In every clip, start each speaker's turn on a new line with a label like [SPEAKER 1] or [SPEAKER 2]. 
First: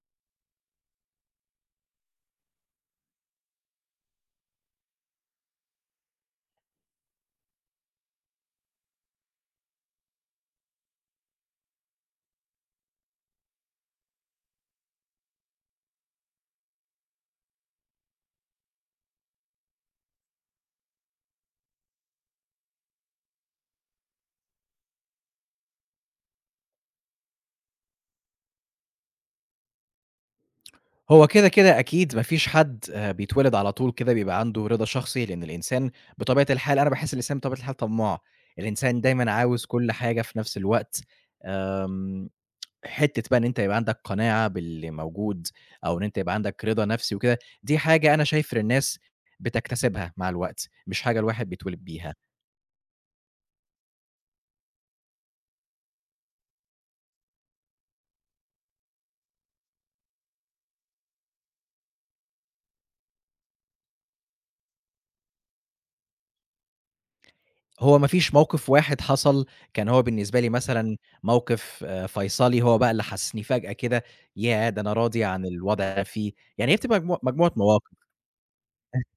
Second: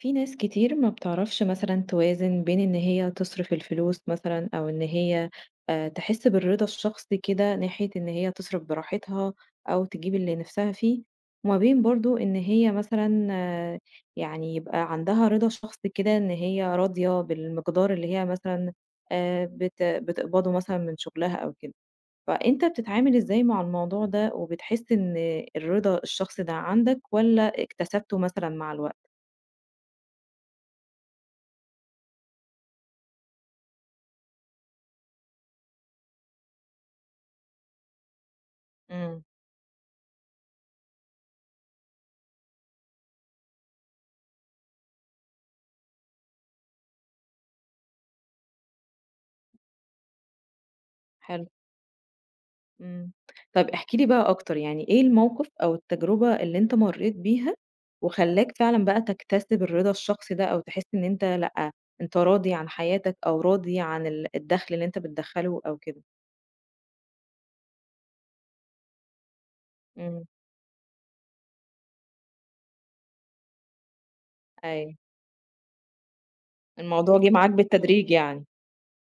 [SPEAKER 1] في ناس كتير ما بتعرفش مثلًا توازن بين إن هي تصرف الفلوس مثلًا أو إن هي تحس بالرضا الشخصي كده ناحية إن هي تصرف براحتها أو تجيب اللي نفسها فيه، وما بين برضه إن هي مثلًا يعني يبقى عندها رضا شخصي كده إن هي راضية بالمقدار اللي هي مثلًا بت بتقبضه مثلًا من شغلها أو كده. فأنت بتتعامل إزاي مع الموضوع ده، وبتحس إن الرضا الشخصي ده عندك والّا اكتسبته مثلًا مع الوقت؟
[SPEAKER 2] هو كده، أكيد ما فيش حد بيتولد على طول كده بيبقى عنده رضا شخصي، لإن الإنسان بطبيعة الحال أنا باحس الإنسان بطبيعة الحال طماع، الإنسان
[SPEAKER 1] إمم،
[SPEAKER 2] دايمًا عاوز كل حاجة في نفس الوقت، آمم، حتّة بقى إن أنت يبقى عندك قناعة باللي موجود أو إن أنت يبقى عندك رضا نفسي وكده، دي حاجة أنا شايف إن الناس بتكتسبها مع الوقت، مش حاجة الواحد
[SPEAKER 1] حلو.
[SPEAKER 2] بيتولد بيها.
[SPEAKER 1] إمم. طَب احكِ لي بقى أكتر، يعني إيه الموقف أو التجربة اللي أنت مرّيت بيها وخلّاك فعلًا بقى تكتسب الرضا الشخصي ده أو تحس إن أنت لأ، أنت راضي عن حياتك أو راضي عن الدخل اللي أنت بتدخّله أو كده؟
[SPEAKER 2] هو ما فيش موقف واحد حصل كان هو
[SPEAKER 1] إمم،
[SPEAKER 2] بالنسبة لي مثلًا موقف فيصلي، هو بقى اللي حسّسني فجأة كده ياه! ده أنا
[SPEAKER 1] أيوه.
[SPEAKER 2] راضي عن الوضع اللي أنا فيه، يعني هي بتبقى
[SPEAKER 1] الموضوع جِه معاك
[SPEAKER 2] مجموعة مواقف.
[SPEAKER 1] بالتدريج يعني.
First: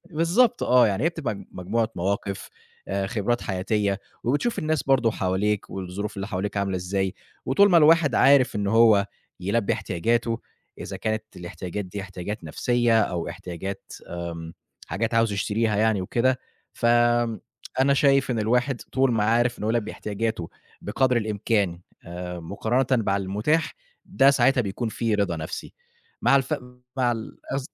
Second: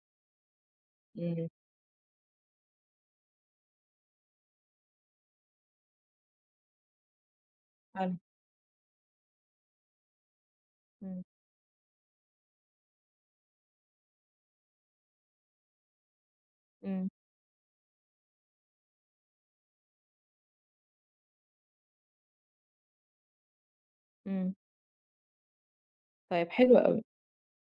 [SPEAKER 2] بالضبط آه، يعني هي بتبقى
[SPEAKER 1] إمم،
[SPEAKER 2] مجموعة مواقف، خبرات حياتية، وبتشوف الناس برضه حواليك والظروف اللي حواليك عاملة إزاي، وطول ما الواحد
[SPEAKER 1] حلو.
[SPEAKER 2] عارف إن هو يلبّي احتياجاته، إذا كانت
[SPEAKER 1] إمم،
[SPEAKER 2] الاحتياجات دي احتياجات نفسية أو احتياجات حاجات عاوز يشتريها يعني وكده،
[SPEAKER 1] إمم،
[SPEAKER 2] فآمم، أنا شايف إن الواحد طول ما عارف إن هو يلبّي احتياجاته بقدر الإمكان مقارنةً مع المتاح، ده
[SPEAKER 1] إمم.
[SPEAKER 2] ساعتها بيكون في رضا نفسي. مع
[SPEAKER 1] طيب
[SPEAKER 2] الف
[SPEAKER 1] حلو أوي.
[SPEAKER 2] مع الأخذ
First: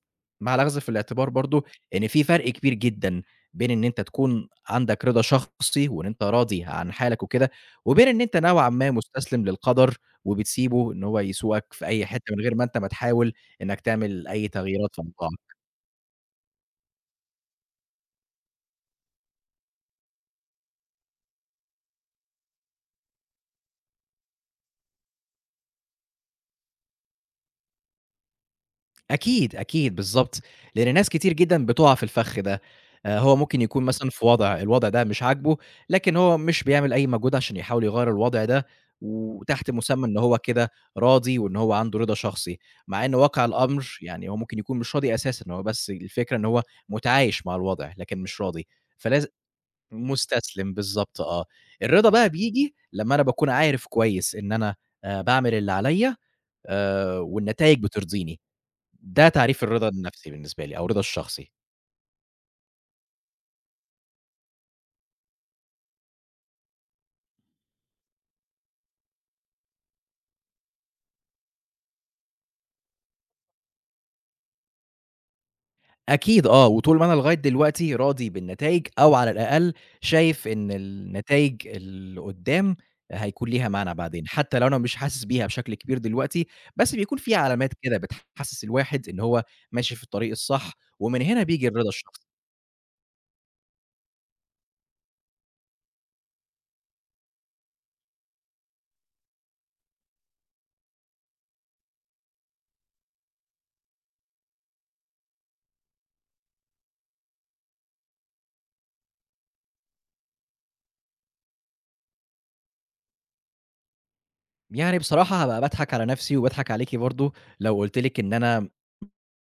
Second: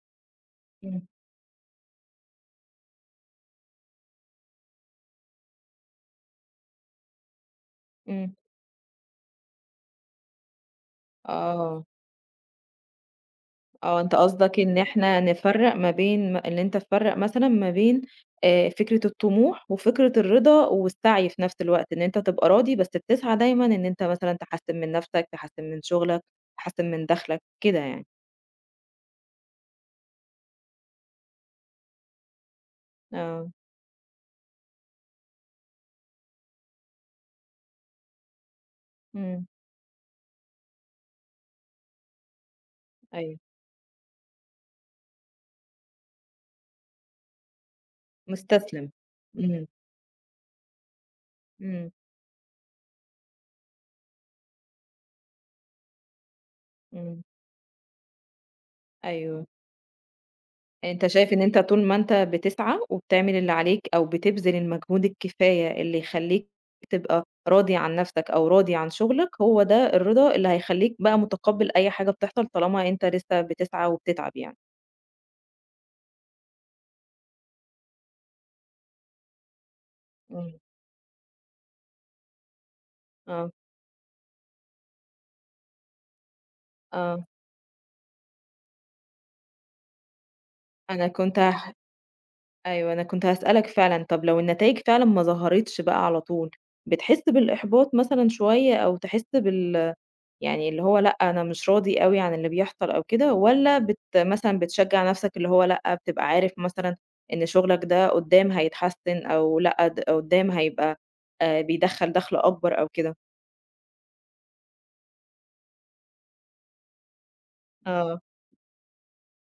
[SPEAKER 2] مع الأخذ في
[SPEAKER 1] إمم،
[SPEAKER 2] الاعتبار برضه إن في فرق كبير جدًا بين إن أنت تكون عندك رضا شخصي وإن أنت راضي عن حالك وكده، وبين إن
[SPEAKER 1] إمم.
[SPEAKER 2] أنت نوعًا ما مستسلم للقدر وبتسيبه إن هو يسوقك في
[SPEAKER 1] آه.
[SPEAKER 2] أي حتة من غير ما أنت ما تحاول إنك
[SPEAKER 1] آه، أنت
[SPEAKER 2] تعمل أي
[SPEAKER 1] قصدك إن
[SPEAKER 2] تغييرات في
[SPEAKER 1] إحنا
[SPEAKER 2] الموضوع.
[SPEAKER 1] نفرّق ما بين إن أنت تفرّق مثلًا ما بين فكرة الطموح وفكرة الرضا والسعي في نفس الوقت، إن أنت تبقى راضي بس بتسعى دايمًا إن أنت مثلًا تحسّن من نفسك، تحسّن من شغلك، تحسّن من دخلك، كده يعني.
[SPEAKER 2] أكيد، أكيد، بالضبط، لإن ناس كتير جدًا بتُقع في الفخ ده، هو
[SPEAKER 1] آه،
[SPEAKER 2] ممكن يكون مثلًا في وضع، الوضع ده مش عاجبه، لكن هو مش بيعمل أي مجهود عشان يحاول يغيّر الوضع ده،
[SPEAKER 1] إمم،
[SPEAKER 2] وتحت مسمى إن هو كده راضي وإن هو عنده رضا شخصي، مع إن
[SPEAKER 1] أيوه،
[SPEAKER 2] واقع الأمر يعني هو ممكن يكون مش راضي أساسًا، هو بس الفكرة إن هو متعايش مع الوضع، لكن مش راضي،
[SPEAKER 1] مستسلم.
[SPEAKER 2] فلاز
[SPEAKER 1] إمم،
[SPEAKER 2] مستسلم، بالضبط آه،
[SPEAKER 1] إمم،
[SPEAKER 2] الرضا بقى بييجي لمّا أنا باكون عارف كويس إن أنا باعمل اللي عليَّ
[SPEAKER 1] إمم،
[SPEAKER 2] والنتايج بترضيني، ده
[SPEAKER 1] أيوه.
[SPEAKER 2] تعريف الرضا النفسي بالنسبة لي أو الرضا
[SPEAKER 1] أنت شايف إن
[SPEAKER 2] الشخصي.
[SPEAKER 1] أنت طول ما أنت بتسعى وبتعمل اللي عليك أو بتبذل المجهود الكفاية اللي يخلّيك تبقى راضي عن نَفْسك أو راضي عن شغلك، هو ده الرضا اللي هيخلّيك بقى مُتقبّل أي حاجة بتحصل طالما أنت لسه بتسعى وبتتعب يعني.
[SPEAKER 2] أكيد آه، وطول ما أنا لغاية دلوقتي راضي بالنتايج أو على الأقل شايف
[SPEAKER 1] إمم.
[SPEAKER 2] إن النتايج اللي قدّام هيكون
[SPEAKER 1] آه،
[SPEAKER 2] ليها معنى بعدين، حتى لو أنا مش حاسس بيها بشكل كبير دلوقتي، بس بيكون
[SPEAKER 1] آه.
[SPEAKER 2] في علامات كده بتحسس الواحد إن هو ماشي في الطريق الصح،
[SPEAKER 1] أنا
[SPEAKER 2] ومن
[SPEAKER 1] كنت
[SPEAKER 2] هنا بييجي
[SPEAKER 1] هاح
[SPEAKER 2] الرضا الشخصي.
[SPEAKER 1] أيوه، أنا كنت هاسألك فعلًا طَب لو النتايج فعلًا ما ظهرتش بقى على طول، بتحس بالإحباط مثلًا شوية أو تحس يعني اللي هو لأ، أنا مش راضي أوي عن اللي بيحصل أو كده، والّا مثلًا بتشجع نفْسك اللي هو لأ، بتبقى عارف مثلًا إن شغلك ده قدّام هيتحسّن أو لأ، قدّام هيبقى بيدخّل دخْل أكبر أو كده؟
[SPEAKER 2] يعني بصراحة هابقى باضحك على نفسي وباضحك عليكِ برضه لو قُلت لِك
[SPEAKER 1] آه،
[SPEAKER 2] إن أنا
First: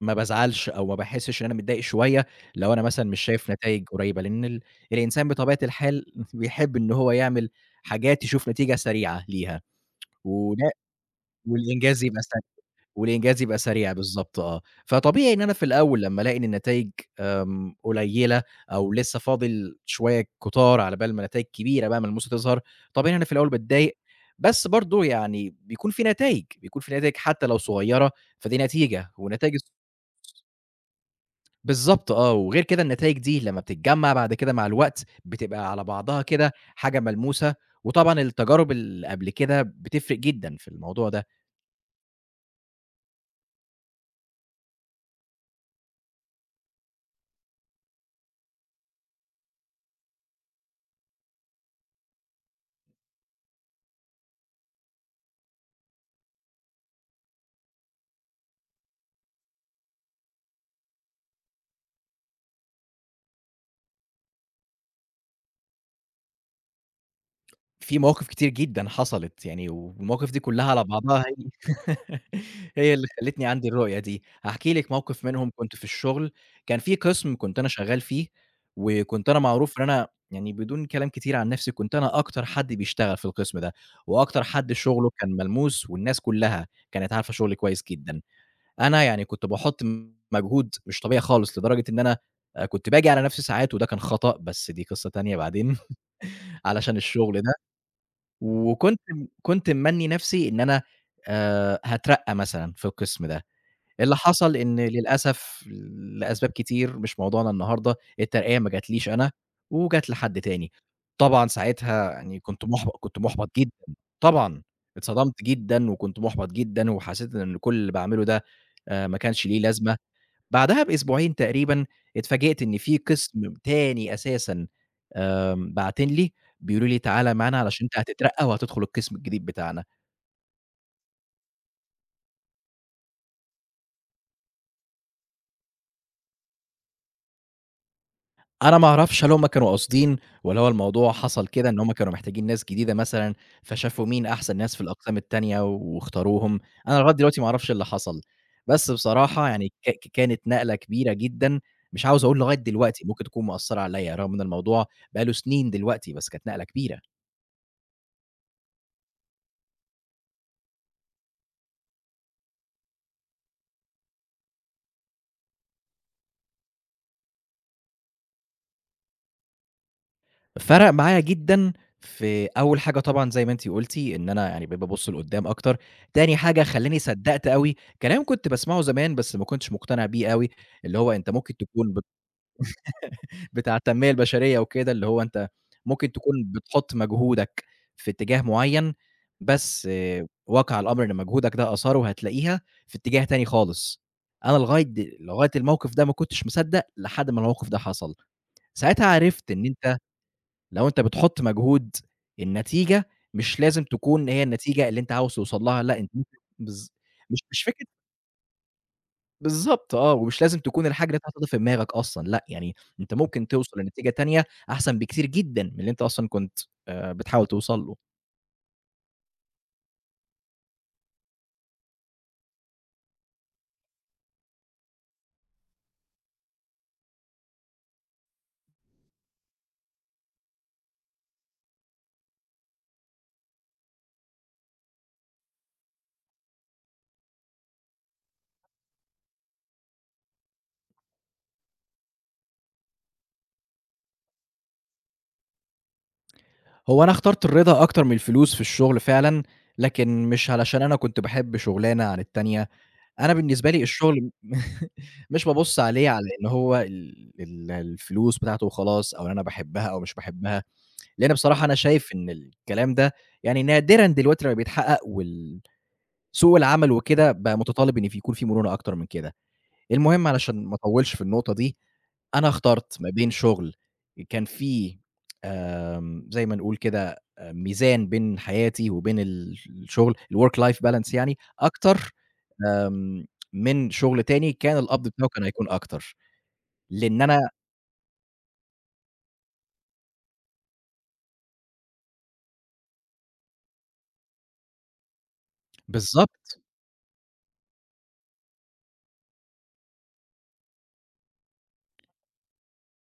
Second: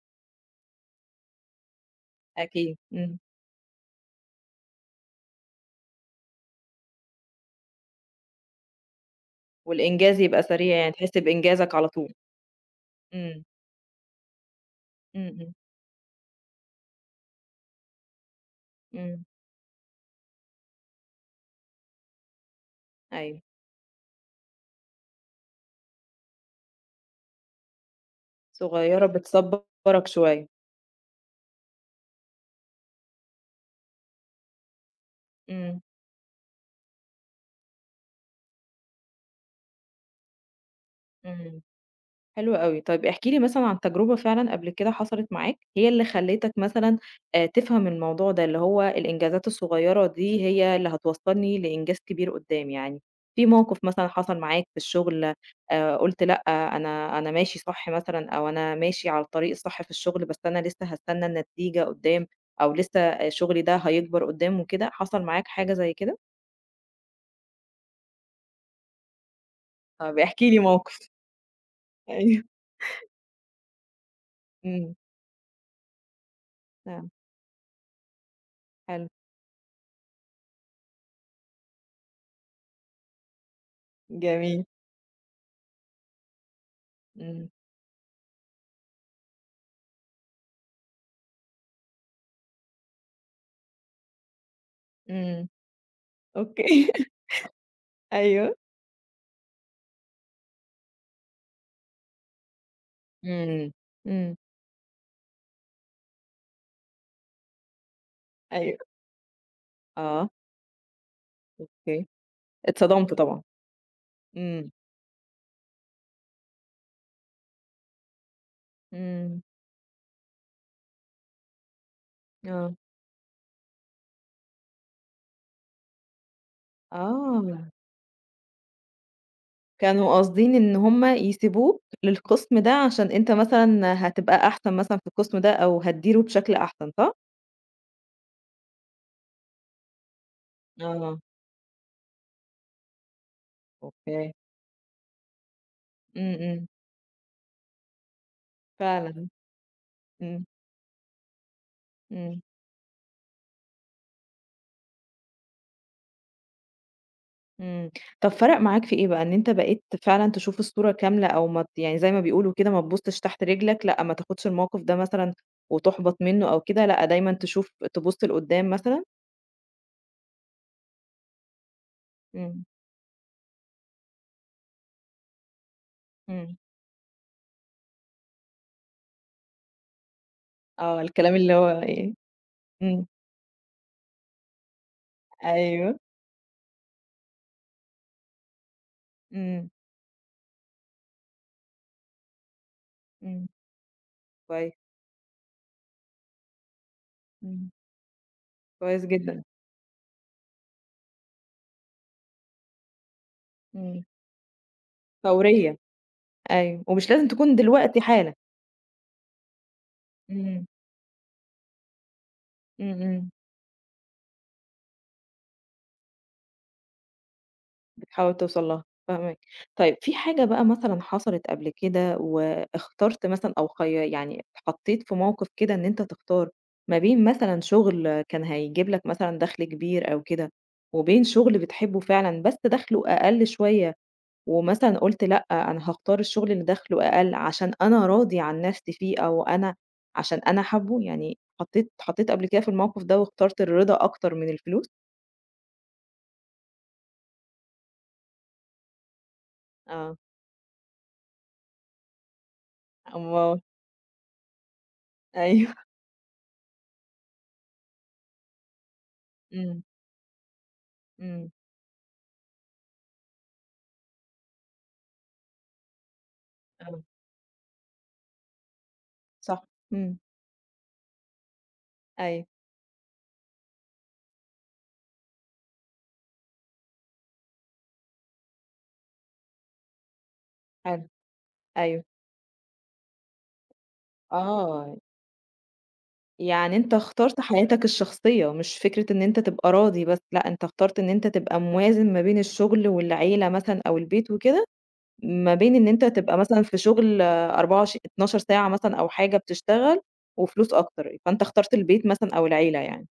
[SPEAKER 2] ما بازعلش أو ما باحسّش إن أنا متضايق شوية، لو
[SPEAKER 1] أكيد،
[SPEAKER 2] أنا مثلًا
[SPEAKER 1] إمم،
[SPEAKER 2] مش شايف نتايج قريّبة، لإن الإنسان بطبيعة الحال بيحب إن هو يعمل حاجات يشوف نتيجة سريعة ليها،
[SPEAKER 1] والإنجاز يبقى
[SPEAKER 2] وده
[SPEAKER 1] سريع يعني تحس بإنجازك على
[SPEAKER 2] والإنجاز
[SPEAKER 1] طول،
[SPEAKER 2] يبقى سر والإنجاز
[SPEAKER 1] إمم،
[SPEAKER 2] يبقى سريع بالضبط آه،
[SPEAKER 1] إمم،
[SPEAKER 2] فطبيعي إن أنا
[SPEAKER 1] إمم،
[SPEAKER 2] في الأول لمّا ألاقي إن النتايج قليّلة أو لسه
[SPEAKER 1] إمم،
[SPEAKER 2] فاضل شوية كتار على بال ما نتايج كبيرة بقى ملموسة تظهر، طبيعي إن أنا في
[SPEAKER 1] أيوه،
[SPEAKER 2] الأول باتضايق، بس برضه يعني بيكون في نتايج، بيكون في نتايج حتى لو صغيّرة فدي
[SPEAKER 1] صغيّرة
[SPEAKER 2] نتيجة، والنتايج الص
[SPEAKER 1] بتصبّرك شوية،
[SPEAKER 2] بالضبط آه، وغير كده النتايج دي لمّا بتتجمّع بعد كده مع الوقت، بتبقى
[SPEAKER 1] إمم،
[SPEAKER 2] على بعضها كده حاجة ملموسة، وطبعًا التجارب اللي قبل كده بتفرق جدًا في الموضوع ده.
[SPEAKER 1] إمم. حلو أوي. طيب احكِ لي مثلًا عن تجربة فعلًا قبل كده حصلت معاك، هي اللي خلّتك مثلًا تفهم الموضوع ده، اللي هو الإنجازات الصغيرة دي هي اللي هتوصّلني لإنجاز كبير قُدّام يعني. في موقف مثلًا حصل معاك في الشغل قُلت لأ، أنا ماشي صح مثلًا أو أنا ماشي على الطريق الصح في الشغل، بس أنا لسه هاستنى النتيجة قُدّام أو لسه شغلي ده هيكبر قُدّام وكده، حصل معاك حاجة زي كده؟
[SPEAKER 2] في مواقف كتير جدًا حصلت يعني،
[SPEAKER 1] طب
[SPEAKER 2] والمواقف دي
[SPEAKER 1] احكِ لي
[SPEAKER 2] كلها على
[SPEAKER 1] موقف.
[SPEAKER 2] بعضها هي
[SPEAKER 1] أيوه.
[SPEAKER 2] هي اللي خلّتني عندي الرؤية دي. هاحكي لِك
[SPEAKER 1] إمم.
[SPEAKER 2] موقف منهم كنت في الشغل، كان في
[SPEAKER 1] آه،
[SPEAKER 2] قسم كنت أنا شغّال فيه،
[SPEAKER 1] حلو.
[SPEAKER 2] وكنت أنا معروف إن أنا يعني بدون كلام كتير عن نفسي، كنت أنا أكتر حد بيشتغل في القسم ده، وأكتر
[SPEAKER 1] جميل.
[SPEAKER 2] حد شغله كان ملموس، والناس كلها كانت عارفة
[SPEAKER 1] إمم.
[SPEAKER 2] شغلي كويس جدًا. أنا يعني كنت باحط مجهود مش طبيعي خالص، لدرجة إن أنا كنت باجي على نفسي ساعات، وده كان خطأ بس دي قصة تانية
[SPEAKER 1] إمم.
[SPEAKER 2] بعدين
[SPEAKER 1] أوكي
[SPEAKER 2] علشان الشغل
[SPEAKER 1] أيوه.
[SPEAKER 2] وكنت م كنت ممنّي نَفْسي إن أنا هاترقّى مثلًا في القسم ده،
[SPEAKER 1] إمم،
[SPEAKER 2] اللي
[SPEAKER 1] إمم.
[SPEAKER 2] حصل إن للأسف لأسباب كتير مش موضوعنا النهارده، الترقية ما
[SPEAKER 1] أيوه،
[SPEAKER 2] جاتليش أنا وجات
[SPEAKER 1] آه،
[SPEAKER 2] لحد تاني. طبعًا
[SPEAKER 1] أوكي.
[SPEAKER 2] ساعتها يعني
[SPEAKER 1] اتصدمت
[SPEAKER 2] كنت
[SPEAKER 1] طبعًا.
[SPEAKER 2] مُحبَط جدًا، طبعًا
[SPEAKER 1] إمم،
[SPEAKER 2] اتصدمت جدًا وكنت مُحبَط جدًا وحسّيت إن كل اللي باعمله ده ما
[SPEAKER 1] إمم،
[SPEAKER 2] كانش ليه لازمة. بعدها بأسبوعين تقريبًا اتفاجئت
[SPEAKER 1] آه.
[SPEAKER 2] إن في قسم تاني أساسًا باعتين لي بيقولوا لي: "تعالَ معانا
[SPEAKER 1] آه،
[SPEAKER 2] علشان أنت هتترقى وهتدخل القسم الجديد بتاعنا."
[SPEAKER 1] كانوا قاصدين إن هُم يسيبوك للقسم ده عشان أنت مثلًا هتبقى أحسن مثلًا في القسم ده أو هتديره بشكل أحسن، صح؟
[SPEAKER 2] أنا ما أعرفش هل هُم كانوا قاصدين والّا هو الموضوع
[SPEAKER 1] آه،
[SPEAKER 2] حصل كده إن هُم كانوا محتاجين ناس جديدة مثلًا، فشافوا مين
[SPEAKER 1] أوكي.
[SPEAKER 2] أحسن ناس في الأقسام التانية
[SPEAKER 1] إمم،
[SPEAKER 2] واختاروهم،
[SPEAKER 1] إمم.
[SPEAKER 2] أنا لغاية دلوقتي ما أعرفش إيه اللي حصل. بس
[SPEAKER 1] فعلًا،
[SPEAKER 2] بصراحة يعني كانت
[SPEAKER 1] إمم،
[SPEAKER 2] نقلة كبيرة جدًا، مش عاوز أقول
[SPEAKER 1] إمم.
[SPEAKER 2] لغاية دلوقتي ممكن تكون مأثّرة عليَّ، رغم إن الموضوع بقى له سنين دلوقتي، بس كانت نقلة كبيرة.
[SPEAKER 1] إمم. طب فرق معاك في إيه بقى، إن أنت بقيت فعلًا تشوف الصورة كاملة أو ما ت يعني زي ما بيقولوا كده ما تبُصّش تحت رجلك، لأ ما تاخدش الموقف ده مثلًا وتُحبَط منّه أو كده، لأ دايمًا تشوف تبُص لقدّام مثلًا؟
[SPEAKER 2] فرق معايا جدًا في
[SPEAKER 1] إمم،
[SPEAKER 2] أول حاجة طبعًا زي ما أنتِ قُلتِ، إن أنا يعني بقيت بابُص لقدّام أكتر، تاني
[SPEAKER 1] إمم.
[SPEAKER 2] حاجة خلّاني صدّقت أوي كلام كنت باسمعه زمان بس ما كنتش مقتنع بيه أوي، اللي
[SPEAKER 1] آه،
[SPEAKER 2] هو أنت
[SPEAKER 1] الكلام اللي
[SPEAKER 2] ممكن
[SPEAKER 1] هو
[SPEAKER 2] تكون بت
[SPEAKER 1] إيه إمم،
[SPEAKER 2] بتاع التنمية البشرية وكده، اللي هو أنت
[SPEAKER 1] أيوه.
[SPEAKER 2] ممكن تكون بتحُط مجهودك في اتجاه معيّن،
[SPEAKER 1] إمم،
[SPEAKER 2] بس آه، واقع الأمر إن مجهودك ده آثاره هتلاقيها في اتجاه تاني
[SPEAKER 1] إمم.
[SPEAKER 2] خالص. أنا
[SPEAKER 1] كويس،
[SPEAKER 2] لغاية الموقف ده ما كنتش مصدّق لحد ما الموقف
[SPEAKER 1] إمم،
[SPEAKER 2] ده حصل، ساعتها
[SPEAKER 1] كويس جدًا.
[SPEAKER 2] عرفت إن أنت لو أنت بتحُط مجهود، النتيجة مش لازم
[SPEAKER 1] إمم،
[SPEAKER 2] تكون هي النتيجة اللي أنت عاوز توصل
[SPEAKER 1] فورية،
[SPEAKER 2] لها، لأ أنت ممكن
[SPEAKER 1] أيوه،
[SPEAKER 2] بالض
[SPEAKER 1] ومش لازم
[SPEAKER 2] مش
[SPEAKER 1] تكون
[SPEAKER 2] مش فكرة
[SPEAKER 1] دلوقتي حالًا.
[SPEAKER 2] بالضبط آه، ومش لازم
[SPEAKER 1] إمم،
[SPEAKER 2] تكون الحاجة اللي أنت حاططها في دماغك أصلًا، لأ يعني
[SPEAKER 1] إمم،
[SPEAKER 2] أنت
[SPEAKER 1] إمم.
[SPEAKER 2] ممكن توصل لنتيجة تانية أحسن بكتير جدًا من اللي أنت أصلًا كنت بتحاول توصل له.
[SPEAKER 1] بتحاول توصل لها، فاهماك. طيب في حاجة بقى مثلًا حصلت قبل كده واخترت مثلًا أو يعني اتحطيت في موقف كده إن أنت تختار ما بين مثلًا شغل كان هيجيب لك مثلًا دخل كبير أو كده، وبين شغل بتحبه فعلًا بس دخله أقل شوية، ومثلًا قُلت لأ، أنا هاختار الشغل اللي دخله أقل عشان أنا راضي عن نفسي فيه أو أنا عشان أنا حابه، يعني اتحطيت قبل كده في الموقف ده واخترت الرضا أكتر من الفلوس؟
[SPEAKER 2] هو أنا اخترت الرضا أكتر من الفلوس في الشغل فعلًا،
[SPEAKER 1] آه،
[SPEAKER 2] لكن مش علشان أنا كنت باحب شغلانة عن التانية، أنا
[SPEAKER 1] أومال
[SPEAKER 2] بالنسبة لي الشغل مش
[SPEAKER 1] أيوه،
[SPEAKER 2] بابُص عليه على إن هو ال ال الفلوس بتاعته وخلاص أو إن أنا
[SPEAKER 1] إمم،
[SPEAKER 2] باحبها أو مش باحبها. لأن
[SPEAKER 1] إمم.
[SPEAKER 2] بصراحة أنا شايف إن الكلام ده يعني نادرًا دلوقتي لمّا بيتحقق سوق العمل
[SPEAKER 1] آه،
[SPEAKER 2] وكده بقى متطلب إن يكون في مرونة أكتر من كده.
[SPEAKER 1] صح، إمم،
[SPEAKER 2] المهم علشان ما أطوّلش في النقطة دي،
[SPEAKER 1] أيوه،
[SPEAKER 2] أنا اخترت ما بين شغل كان فيه زي ما نقول كده ميزان بين حياتي وبين الشغل الwork life
[SPEAKER 1] حلو،
[SPEAKER 2] balance يعني
[SPEAKER 1] أيوه،
[SPEAKER 2] أكتر آمم، من شغل تاني كان
[SPEAKER 1] آه،
[SPEAKER 2] القبض بتاعه كان هيكون أكتر،
[SPEAKER 1] يعني أنت
[SPEAKER 2] لإن
[SPEAKER 1] اخترت
[SPEAKER 2] أنا
[SPEAKER 1] حياتك الشخصية، مش فكرة إن أنت تبقى راضي بس، لأ، أنت اخترت إن أنت تبقى موازن ما بين الشغل والعيلة مثلًا أو البيت وكده، ما بين إن أنت تبقى
[SPEAKER 2] بالضبط.
[SPEAKER 1] مثلًا في شغل 24 12 ساعة مثلًا أو حاجة بتشتغل وفلوس أكتر، فأنت اخترت البيت مثلًا أو العيلة يعني.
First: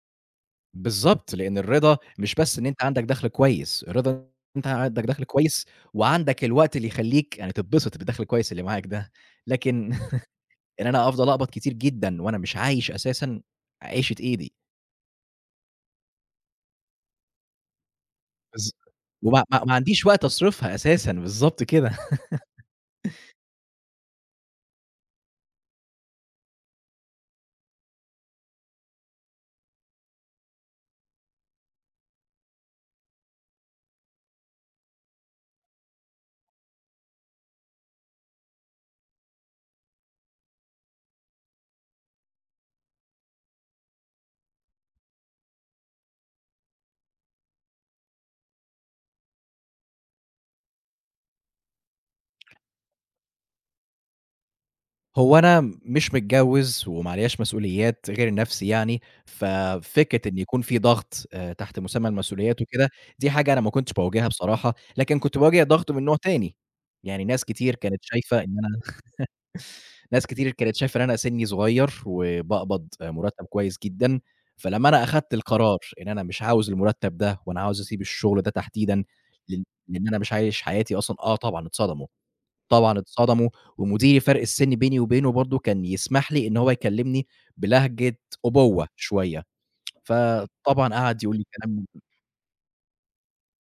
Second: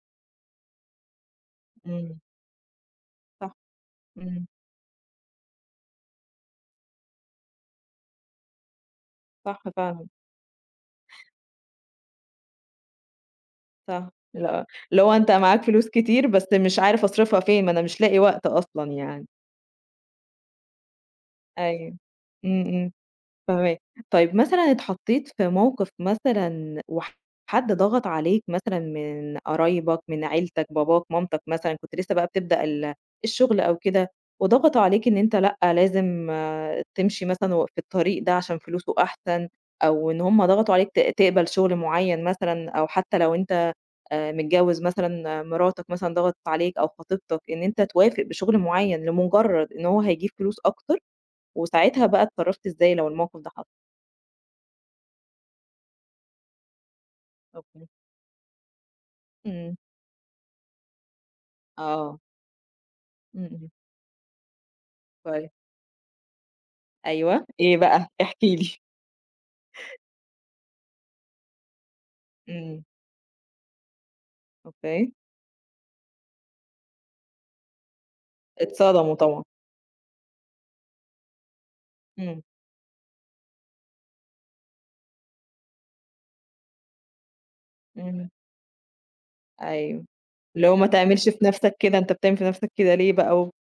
[SPEAKER 2] بالضبط، لإن الرضا
[SPEAKER 1] إمم،
[SPEAKER 2] مش بس إن أنت عندك دخْل
[SPEAKER 1] صح،
[SPEAKER 2] كويس، الرضا إن
[SPEAKER 1] إمم،
[SPEAKER 2] أنت عندك دخْل كويس وعندك الوقت اللي يخلّيك يعني تتبسط بالدخْل الكويس اللي معاك ده،
[SPEAKER 1] صح
[SPEAKER 2] لكن
[SPEAKER 1] فعلًا،
[SPEAKER 2] إن أنا أفضل أقبض كتير جدًا وأنا مش عايش أساسًا
[SPEAKER 1] صح،
[SPEAKER 2] عيشة إيدي
[SPEAKER 1] لأ، اللي هو أنت معاك فلوس كتير بس مش عارف أصرفها فين، ما أنا مش لاقي وقت
[SPEAKER 2] بالض
[SPEAKER 1] أصلًا يعني.
[SPEAKER 2] وما ما ما عنديش وقت أصرفها أساسًا، بالضبط كده.
[SPEAKER 1] أيوه. إمم، إمم، فاهماك. طيب مثلًا اتحطّيت في موقف مثلًا وحد ضغط عليك مثلًا من قرايبك، من عيلتك، باباك، مامتك مثلًا، كنت لسه بقى بتبدأ الشغل أو كده، وضغطوا عليك إن أنت لأ، لازم تمشي مثلًا في الطريق ده عشان فلوسه أحسن، أو إن هم ضغطوا عليك تقبل شغل معيّن مثلًا، أو حتى لو أنت متجوّز مثلًا مراتك مثلًا ضغطت عليك أو خطيبتك إن أنت توافق بشغل معيّن لمجرّد إن هو هيجيب فلوس أكتر؟ وساعتها بقى اتصرّفت إزاي لو الموقف ده حصل؟
[SPEAKER 2] هو أنا مش متجوّز وما عليّاش
[SPEAKER 1] أوكي.
[SPEAKER 2] مسؤوليات غير نَفْسي يعني،
[SPEAKER 1] إمم.
[SPEAKER 2] ففكرة إن يكون في ضغط تحت مسمى
[SPEAKER 1] آه.
[SPEAKER 2] المسؤوليات وكده، دي
[SPEAKER 1] إمم،
[SPEAKER 2] حاجة أنا ما
[SPEAKER 1] إمم.
[SPEAKER 2] كنتش باواجهها بصراحة، لكن كنت
[SPEAKER 1] كويس.
[SPEAKER 2] باواجه ضغط من نوع تاني، يعني ناس
[SPEAKER 1] أيوه.
[SPEAKER 2] كتير
[SPEAKER 1] إيه
[SPEAKER 2] كانت
[SPEAKER 1] بقى؟
[SPEAKER 2] شايفة
[SPEAKER 1] احكِ
[SPEAKER 2] إن
[SPEAKER 1] لي.
[SPEAKER 2] أنا ناس كتير كانت شايفة إن أنا سِنّي صغير
[SPEAKER 1] إمم.
[SPEAKER 2] وباقبض مُرتّب كويس جدًا، فلمّا أنا
[SPEAKER 1] أوكي.
[SPEAKER 2] أخدت القرار إن أنا مش عاوز المُرتّب ده وأنا عاوز أسيب الشغل ده تحديدًا،
[SPEAKER 1] اتصدموا طبعًا.
[SPEAKER 2] لإن لإن أنا مش عايش حياتي أصلًا آه طبعًا اتصدموا.
[SPEAKER 1] إمم.
[SPEAKER 2] طبعًا اتصدموا، ومديري فرق السِن بيني وبينه برضه كان يسمح لي إن هو يكلّمني بلهجة
[SPEAKER 1] إمم.
[SPEAKER 2] أُبَوّة شوية،
[SPEAKER 1] أيوه. اللي هو ما
[SPEAKER 2] فطبعًا قعد
[SPEAKER 1] تعملش
[SPEAKER 2] يقول لي
[SPEAKER 1] في نَفْسك
[SPEAKER 2] كلام
[SPEAKER 1] كده، أنت بتعمل في نَفْسك كده ليه بقى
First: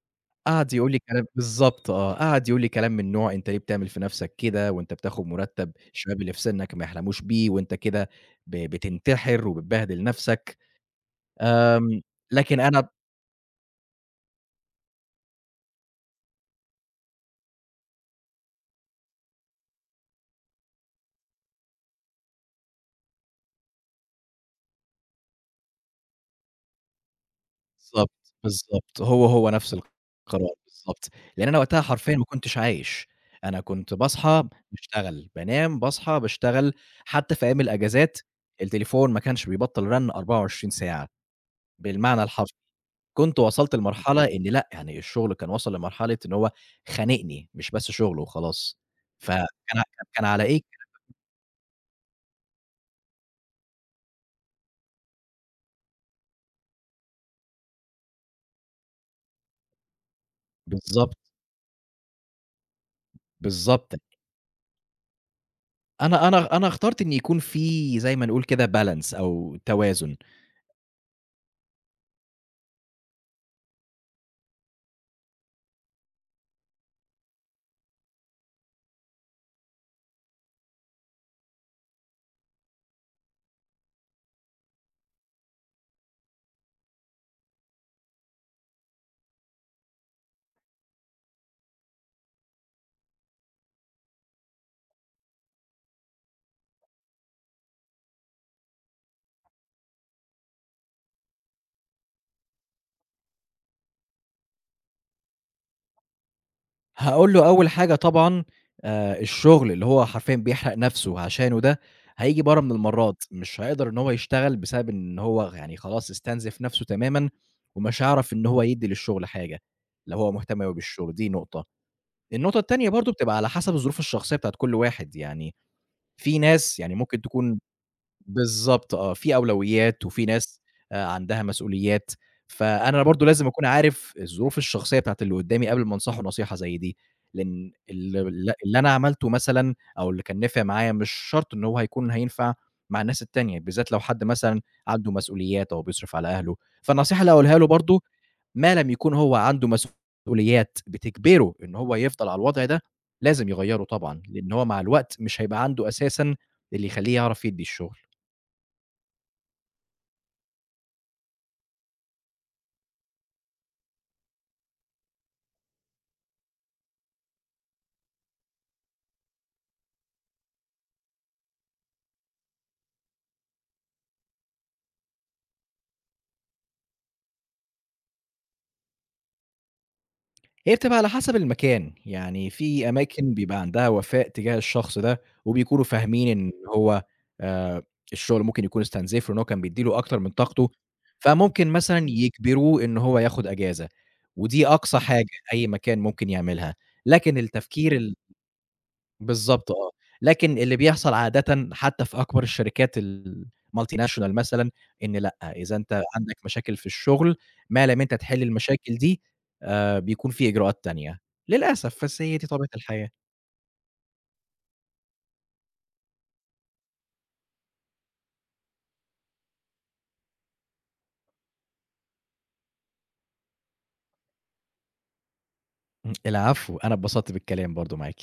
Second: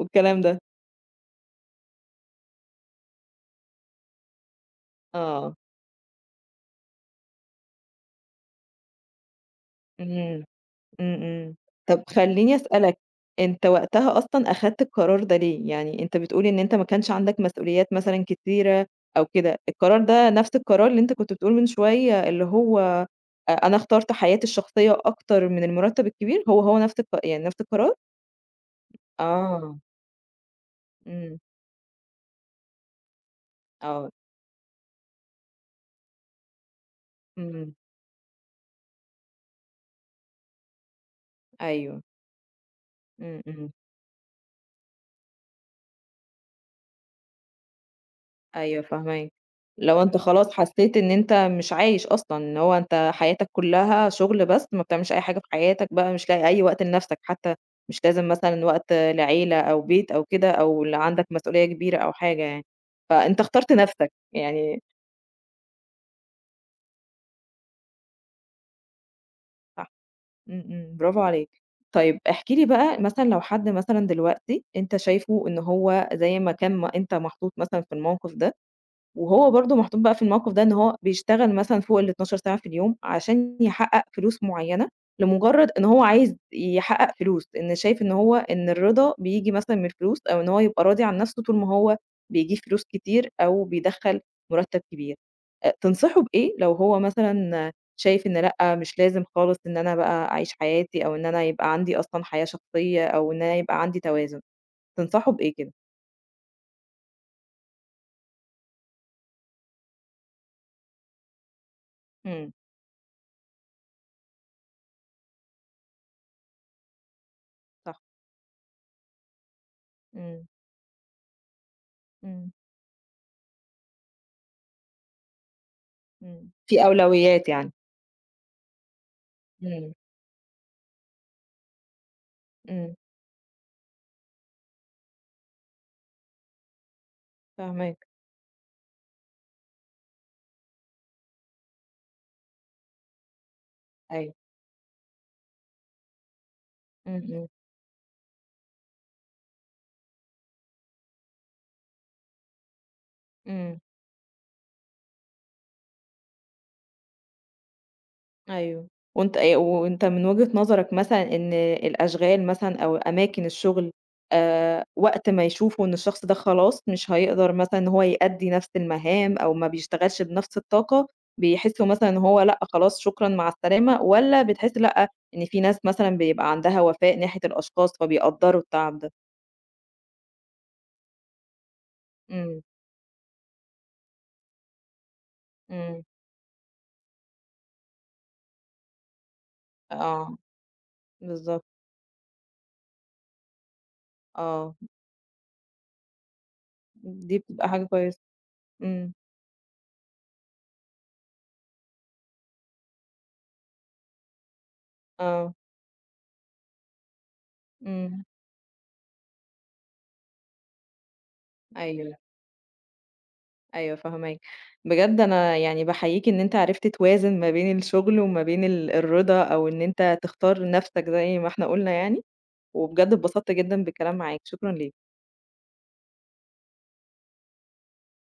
[SPEAKER 1] والكلام ده.
[SPEAKER 2] قعد يقول لي كلام بالضبط آه، قعد يقول لي كلام من نوع أنت ليه بتعمل في نَفْسك كده، وأنت بتاخد
[SPEAKER 1] آه.
[SPEAKER 2] مُرتّب الشباب اللي في سِنّك ما يحلموش بيه، وأنت كده بتنتحر وبتبهدل
[SPEAKER 1] إمم.
[SPEAKER 2] نَفْسك،
[SPEAKER 1] إمم، إمم.
[SPEAKER 2] آمم،
[SPEAKER 1] طب خلّيني
[SPEAKER 2] لكن أنا
[SPEAKER 1] أسألك، أنت وقتها أصلًا أخدت القرار ده ليه؟ يعني أنت بتقول إن أنت ما كانش عندك مسؤوليات مثلًا كتيرة أو كده، القرار ده نفس القرار اللي أنت كنت بتقول من شوية اللي هو أنا اخترت حياتي الشخصية أكتر من المرتب الكبير، هو نفس يعني نفس القرار؟
[SPEAKER 2] بالضبط، بالضبط، هو، هو نفس
[SPEAKER 1] آه،
[SPEAKER 2] القرار بالضبط،
[SPEAKER 1] إمم،
[SPEAKER 2] لإن أنا وقتها حرفيًا ما كنتش عايش، أنا كنت
[SPEAKER 1] آه،
[SPEAKER 2] باصحى باشتغل، بانام، باصحى، باشتغل، حتى في أيام
[SPEAKER 1] إمم،
[SPEAKER 2] الأجازات التليفون ما كانش بيبطّل رن 24 ساعة
[SPEAKER 1] أيوه،
[SPEAKER 2] بالمعنى الحرفي، كنت
[SPEAKER 1] إمم، إمم.
[SPEAKER 2] وصلت لمرحلة إن لأ، يعني الشغل كان وصل لمرحلة إن هو خانقني، مش بس شغل وخلاص،
[SPEAKER 1] أيوه فاهماك.
[SPEAKER 2] فكان ع
[SPEAKER 1] لو أنت
[SPEAKER 2] كان على
[SPEAKER 1] خلاص
[SPEAKER 2] إيه
[SPEAKER 1] حسّيت إن أنت مش عايش أصلًا، إن هو أنت حياتك كلّها شغل بس، ما بتعملش أي حاجة في حياتك بقى، مش لاقي أي وقت لنَفْسك حتّى، مش لازم مثلًا وقت لعيلة أو بيت أو كده، أو
[SPEAKER 2] بالضبط،
[SPEAKER 1] عندك مسؤولية كبيرة أو حاجة يعني، فأنت اخترت
[SPEAKER 2] بالضبط،
[SPEAKER 1] نَفْسك، يعني
[SPEAKER 2] أنا اخترت إن يكون في زي ما نقول كده balance أو
[SPEAKER 1] صح،
[SPEAKER 2] توازن.
[SPEAKER 1] إمم، إمم، برافو عليك. طيب احكِ لي بقى مثلًا لو حد مثلًا دلوقتي أنت شايفه إن هو زي ما كان ما أنت محطوط مثلًا في الموقف ده وهو برضه محطوط بقى في الموقف ده إن هو بيشتغل مثلًا فوق ال12 ساعة في اليوم عشان يحقق فلوس معيّنة، لمجرد إن هو عايز يحقق فلوس، إن شايف إن هو إن الرضا بييجي مثلًا من الفلوس، أو إن هو يبقى راضي عن نفسه طول ما هو بيجيب فلوس كتير أو بيدخّل مرتب كبير. تنصحه بإيه لو هو مثلًا شايف إن لأ، مش لازم خالص إن أنا بقى أعيش حياتي، أو إن أنا يبقى عندي أصلًا حياة شخصية، أو إن أنا يبقى عندي توازن، تنصحه بإيه كده؟
[SPEAKER 2] هاقول له أول حاجة طبعًا الشغل اللي هو حرفيًا بيحرق نَفْسه عشانه ده، هييجي
[SPEAKER 1] إمم،
[SPEAKER 2] برّه من المرّات، مش هيقدر إن هو يشتغل بسبب إن هو يعني خلاص استنزف نَفْسه تمامًا،
[SPEAKER 1] صح،
[SPEAKER 2] ومش هيعرف إن هو يدّي للشغل حاجة، لو هو
[SPEAKER 1] إمم،
[SPEAKER 2] مهتم أوي بالشغل، دي نقطة.
[SPEAKER 1] إمم.
[SPEAKER 2] النقطة التانية برضه بتبقى على حسب الظروف الشخصية بتاعة كل واحد، يعني في
[SPEAKER 1] إمم،
[SPEAKER 2] ناس
[SPEAKER 1] في
[SPEAKER 2] يعني ممكن
[SPEAKER 1] أولويات
[SPEAKER 2] تكون
[SPEAKER 1] يعني،
[SPEAKER 2] بالضبط آه، في
[SPEAKER 1] إمم،
[SPEAKER 2] أولويات وفي ناس عندها مسؤوليات،
[SPEAKER 1] إمم،
[SPEAKER 2] فأنا برضه لازم أكون عارف الظروف الشخصية بتاعة اللي قدّامي قبل ما أنصحه نصيحة زي دي، لإن
[SPEAKER 1] فاهماك،
[SPEAKER 2] ال ال اللي أنا عملته مثلًا أو اللي كان نافع معايا مش شرط إن هو هيكون هينفع مع الناس التانية، بالذات لو حد
[SPEAKER 1] أيوه،
[SPEAKER 2] مثلًا عنده مسؤوليات أو بيصرف على أهله،
[SPEAKER 1] إمم،
[SPEAKER 2] فالنصيحة اللي
[SPEAKER 1] إمم،
[SPEAKER 2] هاقولها له برضه ما لم يكون هو عنده مسؤوليات بتجبره إن هو يفضل على الوضع ده، لازم
[SPEAKER 1] إمم،
[SPEAKER 2] يغيّره طبعًا، لإن هو مع الوقت مش هيبقى عنده أساسًا اللي يخلّيه يعرف يدّي الشغل.
[SPEAKER 1] أيوه، وأنت وأنت من وجهة نظرك مثلًا إن الأشغال مثلًا أو أماكن الشغل وقت ما يشوفوا إن الشخص ده خلاص مش هيقدر مثلًا إن هو يأدّي نفس المهام أو ما بيشتغلش بنفس الطاقة، بيحسوا مثلًا إن هو لأ خلاص شكرًا مع السلامة، والّا بتحس لأ، إن في ناس مثلًا بيبقى عندها وفاء ناحية الأشخاص فبيقدّروا التعب ده؟
[SPEAKER 2] هي بتبقى على حسب المكان، يعني
[SPEAKER 1] إمم،
[SPEAKER 2] في أماكن بيبقى عندها وفاء تجاه الشخص ده، وبيكونوا
[SPEAKER 1] إمم،
[SPEAKER 2] فاهمين إن هو آآ، الشغل ممكن يكون استنزفه، إن هو كان بيدّي له أكتر من
[SPEAKER 1] آه،
[SPEAKER 2] طاقته،
[SPEAKER 1] بالضبط،
[SPEAKER 2] فممكن مثلًا يجبروه إن هو ياخد أجازة، ودي
[SPEAKER 1] آه.
[SPEAKER 2] أقصى حاجة أي مكان ممكن يعملها، لكن
[SPEAKER 1] دي بتبقى حاجة
[SPEAKER 2] التفكير ال
[SPEAKER 1] كويسة، إمم،
[SPEAKER 2] بالضبط آه، لكن اللي بيحصل عادةً حتى في أكبر الشركات الmultinational مثلًا، إن لأ،
[SPEAKER 1] آه،
[SPEAKER 2] إذا أنت عندك مشاكل في الشغل، ما لم أنت
[SPEAKER 1] إمم،
[SPEAKER 2] تحل المشاكل دي بيكون في إجراءات تانية، للأسف،
[SPEAKER 1] أيوه،
[SPEAKER 2] بس هي دي طبيعة الحياة.
[SPEAKER 1] أيوه فاهماك، بجد أنا يعني باحييك إن أنت عرفت توازن ما بين الشغل وما بين الرضا أو إن أنت تختار نفْسك زي ما إحنا قُلنا يعني، وبجد اتبسطت جدًا بالكلام معاك، شكرًا ليك.
[SPEAKER 2] إمم، العفو، أنا اتبسطت بالكلام برضه معاكِ.